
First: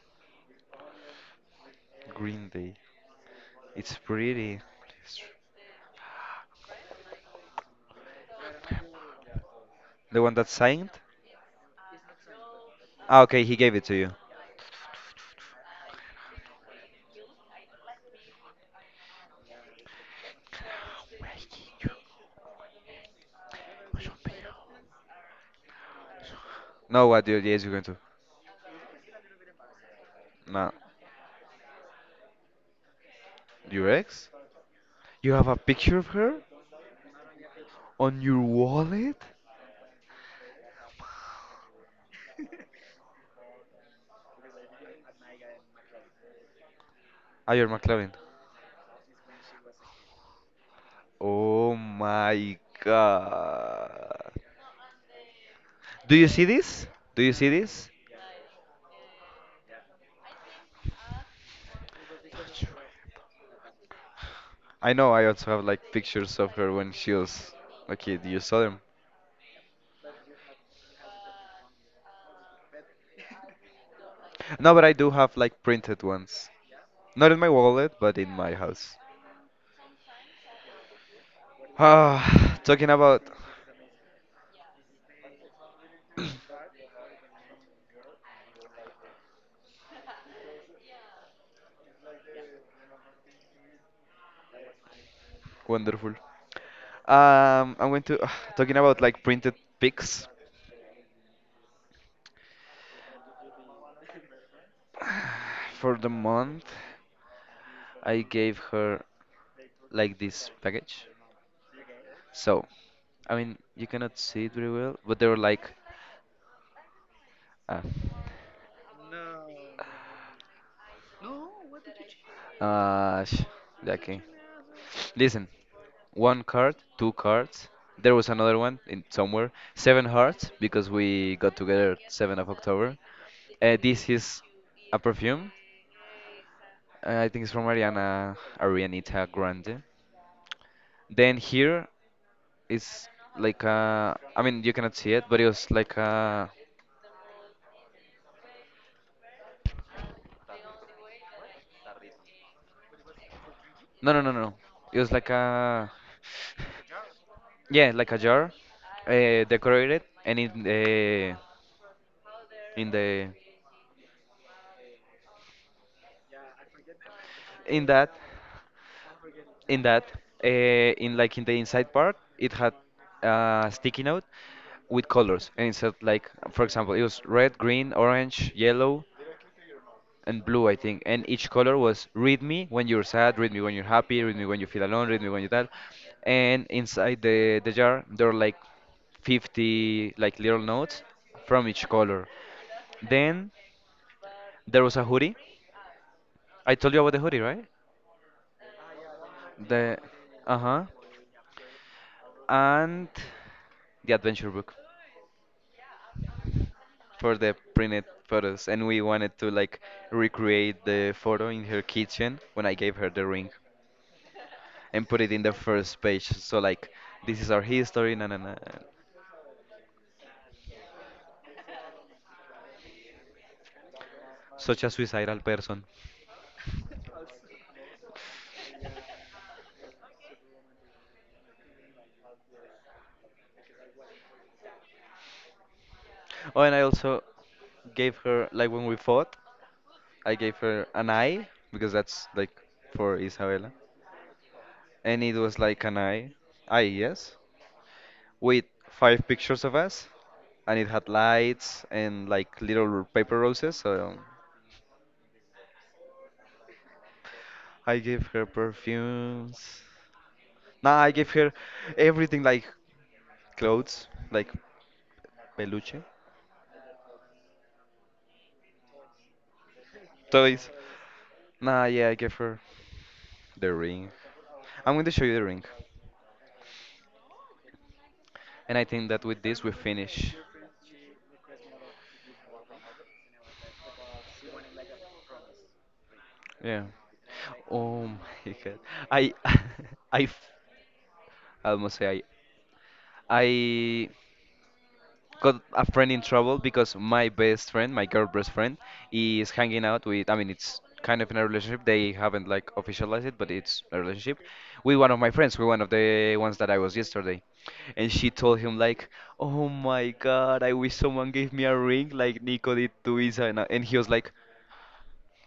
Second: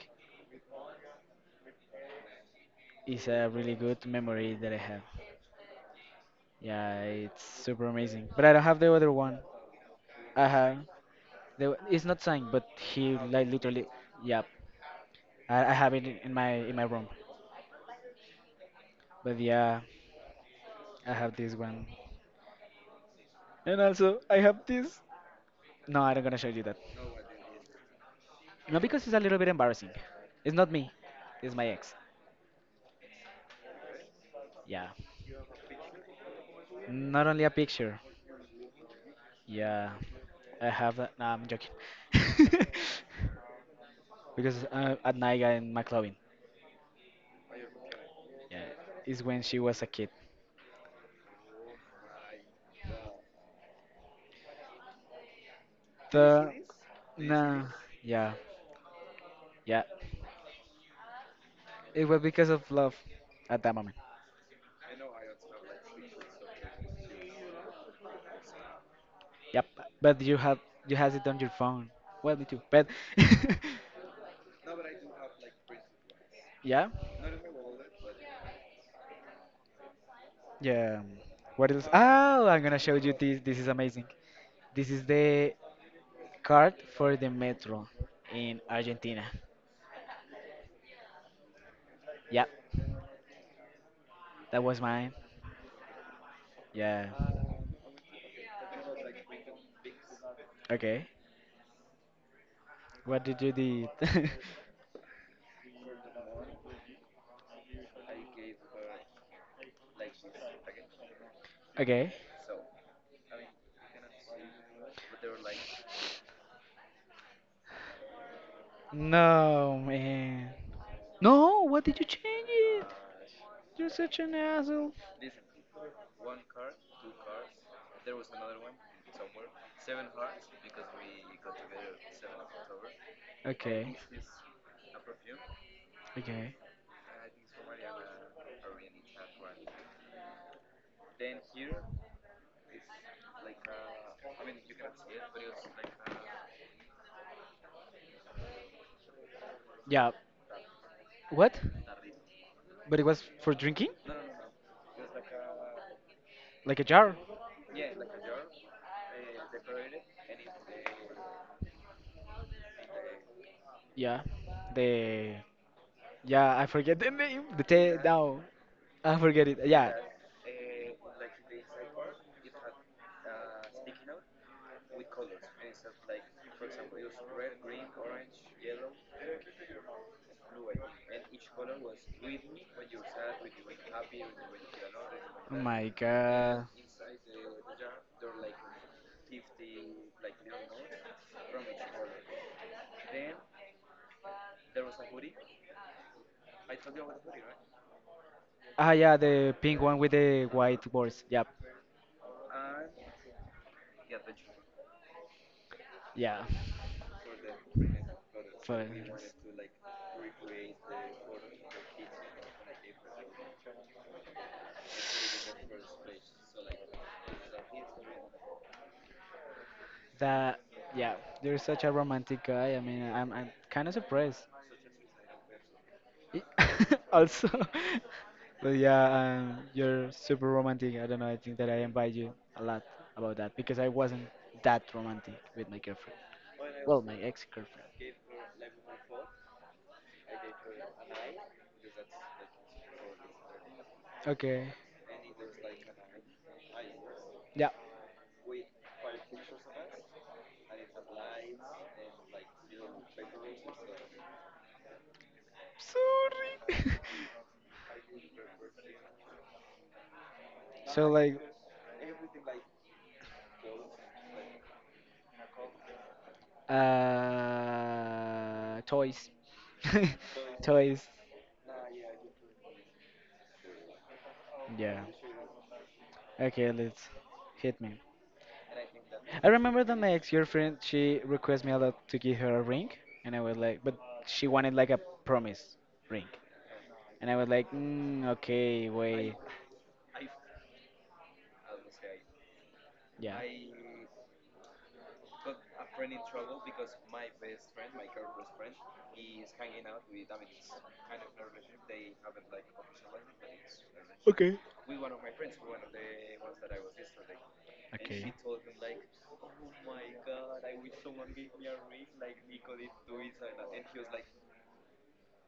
Speaker 2: Green Day.
Speaker 1: It's a really
Speaker 2: It's
Speaker 1: good memory
Speaker 2: pretty.
Speaker 1: that I have.
Speaker 2: It's tr-
Speaker 1: Yeah, it's super amazing. But I don't have the other one.
Speaker 2: The one that
Speaker 1: I have
Speaker 2: signed?
Speaker 1: the, it's not signed, but he
Speaker 2: Ah, okay,
Speaker 1: like
Speaker 2: he gave it
Speaker 1: literally,
Speaker 2: to you.
Speaker 1: yeah, I have it in my in my room. But yeah, I have this one. And also, I have this. No, I'm not gonna show you that.
Speaker 2: No, what? You- Yes, you're going to.
Speaker 1: No, because it's a little bit embarrassing. It's not
Speaker 2: No,
Speaker 1: me, it's my ex.
Speaker 2: your ex?
Speaker 1: Yeah.
Speaker 2: You have a picture of her
Speaker 1: Not only a picture.
Speaker 2: on your wallet?
Speaker 1: Yeah. I have that. No, I'm joking. (laughs) Because at night I'm McLovin.
Speaker 2: Ah, your McLaren.
Speaker 1: Yeah. It's when she was a kid.
Speaker 2: Oh my God. Do you see
Speaker 1: The.
Speaker 2: this? Do you see
Speaker 1: Nah.
Speaker 2: this?
Speaker 1: Yeah. Yeah. It was because of love at that moment.
Speaker 2: I know I also have like pictures of her when she was a kid. You saw them.
Speaker 1: Yep. But you have, you has it on your phone. Well, me too. But
Speaker 2: No, but I do have like printed ones.
Speaker 1: (laughs) yeah.
Speaker 2: Not in my wallet, but in my house.
Speaker 1: Yeah. What else? Oh,
Speaker 2: Ah,
Speaker 1: I'm
Speaker 2: (sighs)
Speaker 1: gonna
Speaker 2: talking
Speaker 1: show you
Speaker 2: about
Speaker 1: this. This is amazing. This is the card for the metro in Argentina. Yeah, that was mine.
Speaker 2: wonderful.
Speaker 1: Yeah.
Speaker 2: I'm going to (sighs) talking about like printed pics
Speaker 1: Okay. What did you do?
Speaker 2: for the month. I gave her like this package.
Speaker 1: (laughs) Okay.
Speaker 2: So, I mean, you cannot see it very well, but they were like, ah.
Speaker 1: No, man. No, what did you change it?
Speaker 2: Uh, sh-
Speaker 1: You're such
Speaker 2: okay.
Speaker 1: an asshole.
Speaker 2: Listen, one card, two cards. There was another one in somewhere. Seven hearts because we got together 7th of October.
Speaker 1: Okay.
Speaker 2: This is a perfume.
Speaker 1: Okay.
Speaker 2: I think it's from Ariana Arianita Grande. Then here is like a. I mean, you cannot see it, but it was like a.
Speaker 1: Yeah. What? But it was for drinking?
Speaker 2: No, no, no, no. It was like a.
Speaker 1: Like a jar?
Speaker 2: Yeah, like a jar, decorated, and in the in the
Speaker 1: Yeah. The yeah, I forget the name. The te
Speaker 2: in that
Speaker 1: now. I forget it.
Speaker 2: in
Speaker 1: Yeah.
Speaker 2: that in like in the inside part it had a sticky note with colors and it said like for example it was red, green, orange, yellow and blue, I think, and each color was read me when you're sad, read me when you're happy, read me when you feel alone, read me when you
Speaker 1: Oh
Speaker 2: that.
Speaker 1: my god.
Speaker 2: And inside the jar there were like 50 like little notes from each color. Then there was a hoodie. I told you about the hoodie, right?
Speaker 1: Ah, yeah, the pink one
Speaker 2: the
Speaker 1: with the white
Speaker 2: uh-huh
Speaker 1: words. Yep.
Speaker 2: and the adventure book
Speaker 1: Yeah.
Speaker 2: for the printed photos. And we
Speaker 1: Photos.
Speaker 2: wanted to like recreate the photo in her kitchen when I gave her the ring and put it in the first page. So like this is our history, na na na.
Speaker 1: That yeah, you're such a romantic guy. I mean, I'm kind of surprised.
Speaker 2: Such a suicidal person.
Speaker 1: Y- (laughs) also, (laughs) but yeah, you're super romantic. I don't know. I think that I invite you a lot about that because I wasn't that romantic with my girlfriend.
Speaker 2: Oh, and I
Speaker 1: Well, my
Speaker 2: also
Speaker 1: ex-girlfriend.
Speaker 2: gave her like when we fought, I gave her an eye because that's like for Isabella,
Speaker 1: Okay.
Speaker 2: and it was like an eye, eye yes,
Speaker 1: Yeah.
Speaker 2: with five pictures of us, and it had lights and like little paper roses. So
Speaker 1: Sorry.
Speaker 2: I gave her perfumes. No,
Speaker 1: (laughs) So
Speaker 2: I gave
Speaker 1: like,
Speaker 2: her everything like clothes, like peluche,
Speaker 1: toys, (laughs)
Speaker 2: toys.
Speaker 1: toys.
Speaker 2: Nah, yeah, I gave her the ring. I'm
Speaker 1: Yeah.
Speaker 2: going to show you the ring.
Speaker 1: Okay, let's hit me.
Speaker 2: And I think that with
Speaker 1: I
Speaker 2: this we
Speaker 1: remember that my
Speaker 2: finish.
Speaker 1: ex-girlfriend she requested me a lot to give her a ring, and I was like, but she wanted like a promise ring,
Speaker 2: Yeah.
Speaker 1: and I was like,
Speaker 2: Oh
Speaker 1: mm,
Speaker 2: my god.
Speaker 1: okay,
Speaker 2: I
Speaker 1: wait,
Speaker 2: (laughs) I f- I almost say I
Speaker 1: yeah,
Speaker 2: I got a friend in trouble because my best friend, my girl best friend, is hanging out with. I mean, it's kind of in a relationship. They haven't like officialized it, but it's a relationship
Speaker 1: okay,
Speaker 2: with one of my friends, with one of the ones that I was yesterday. And she
Speaker 1: okay.
Speaker 2: told him like, "Oh my God, I wish someone gave me a ring like Nico did to Isa." And he was like,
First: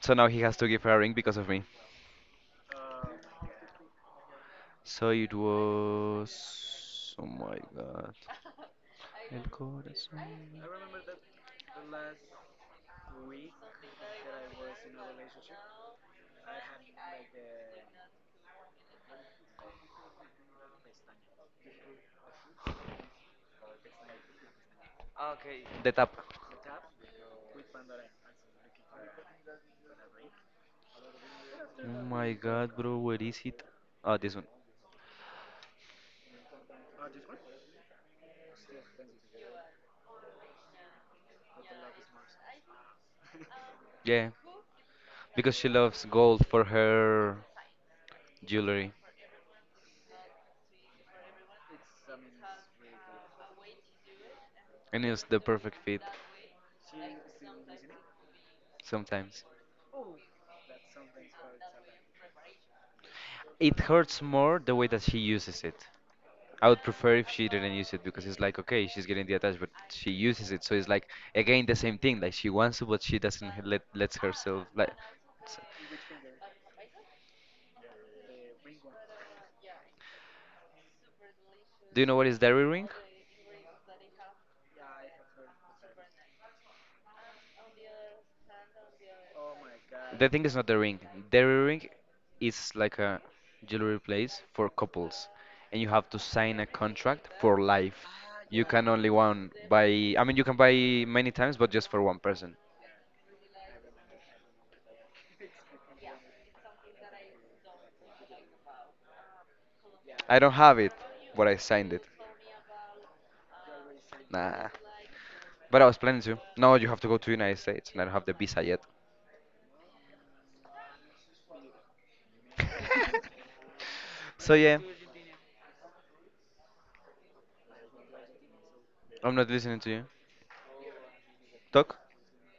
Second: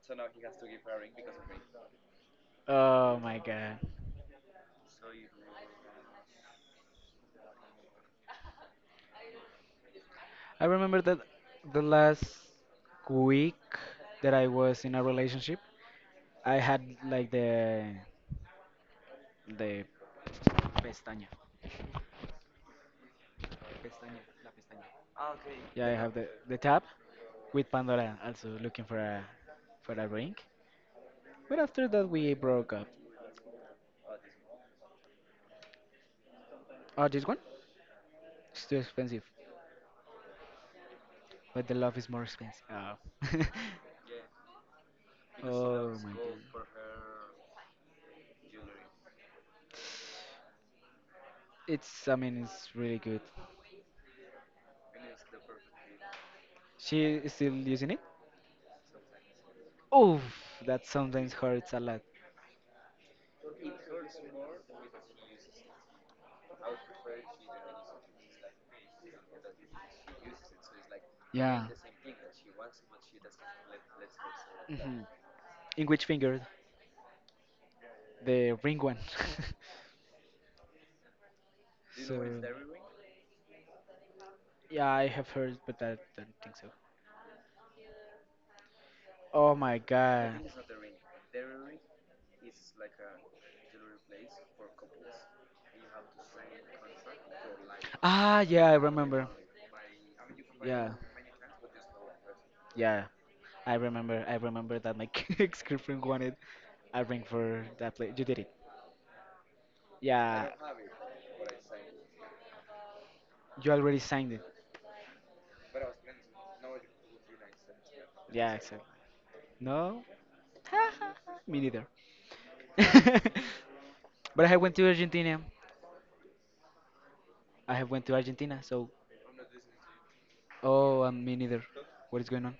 Speaker 2: "So now he has to give her a ring because of me."
Speaker 1: Oh my god.
Speaker 2: So it was. Oh my God. El corazón.
Speaker 1: I remember that the last week that I was in a relationship, I had like the pestaña. Yeah, I
Speaker 2: The tap.
Speaker 1: have the tab with Pandora also looking for a, for a ring. But after
Speaker 2: Oh
Speaker 1: that
Speaker 2: my
Speaker 1: we broke
Speaker 2: god,
Speaker 1: up.
Speaker 2: bro, where is it? Ah, this one.
Speaker 1: Oh, this one? It's too expensive. But the love is more expensive. Oh. (laughs)
Speaker 2: Yeah, because she
Speaker 1: Oh
Speaker 2: loves
Speaker 1: my
Speaker 2: gold for
Speaker 1: god.
Speaker 2: her jewelry,
Speaker 1: It's, I mean it's really good.
Speaker 2: and it's the perfect fit
Speaker 1: She is still using it?
Speaker 2: sometimes.
Speaker 1: Oof, that sometimes hurts a lot.
Speaker 2: It hurts more the way that she uses it. I would prefer if she didn't use it because it's like, okay, she's getting the attached, but she uses it, so it's like again
Speaker 1: Yeah.
Speaker 2: the same thing. Like she wants to, but she doesn't let lets herself. Like,
Speaker 1: Hmm.
Speaker 2: s-
Speaker 1: In which finger? The ring one. (laughs)
Speaker 2: do you know
Speaker 1: So
Speaker 2: what is dairy ring?
Speaker 1: yeah, I have heard, but I don't think so.
Speaker 2: Oh,
Speaker 1: Oh my
Speaker 2: the
Speaker 1: god.
Speaker 2: thing is not the ring. The ring is like a jewelry place for couples, and you have to sign a contract for life.
Speaker 1: Ah,
Speaker 2: Ah, you
Speaker 1: yeah,
Speaker 2: yeah.
Speaker 1: I
Speaker 2: Can only
Speaker 1: remember.
Speaker 2: one buy. I mean, you can buy
Speaker 1: Yeah,
Speaker 2: many times, but just for one person.
Speaker 1: yeah. I remember. I remember that my (laughs) ex-girlfriend wanted a ring for that play. You did it.
Speaker 2: I
Speaker 1: Yeah.
Speaker 2: don't have it, but I signed it.
Speaker 1: You already signed it.
Speaker 2: Nah. But I was planning to. No, you have to go to United States, and I don't have the
Speaker 1: Yeah,
Speaker 2: visa
Speaker 1: exactly.
Speaker 2: yet.
Speaker 1: No, me neither. (laughs)
Speaker 2: (laughs)
Speaker 1: But I
Speaker 2: So
Speaker 1: have went
Speaker 2: yeah,
Speaker 1: to Argentina. I have went to Argentina. So,
Speaker 2: I'm not listening to you.
Speaker 1: oh, me neither.
Speaker 2: Talk.
Speaker 1: What is going on?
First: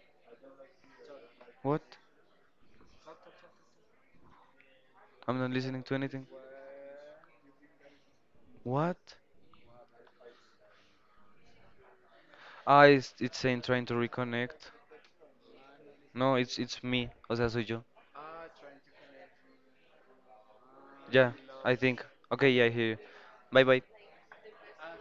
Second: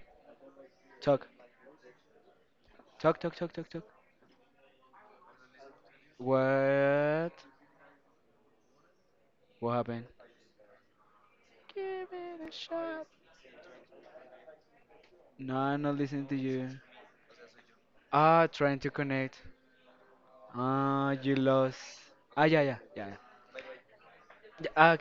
Speaker 1: Talk,
Speaker 2: What?
Speaker 1: talk, talk, talk, talk, talk.
Speaker 2: I'm not listening to anything.
Speaker 1: What?
Speaker 2: What?
Speaker 1: What happened? Give it a
Speaker 2: Ah,
Speaker 1: shot.
Speaker 2: it's saying trying to reconnect.
Speaker 1: No, I'm not listening
Speaker 2: No,
Speaker 1: to
Speaker 2: it's
Speaker 1: you.
Speaker 2: it's me. O sea, soy yo.
Speaker 1: Ah, trying to connect. Ah,
Speaker 2: Ya,
Speaker 1: you
Speaker 2: I
Speaker 1: lost.
Speaker 2: think.
Speaker 1: Ah,
Speaker 2: Okay,
Speaker 1: yeah,
Speaker 2: yeah, I
Speaker 1: yeah,
Speaker 2: hear you.
Speaker 1: yeah.
Speaker 2: Bye bye.
Speaker 1: Yeah.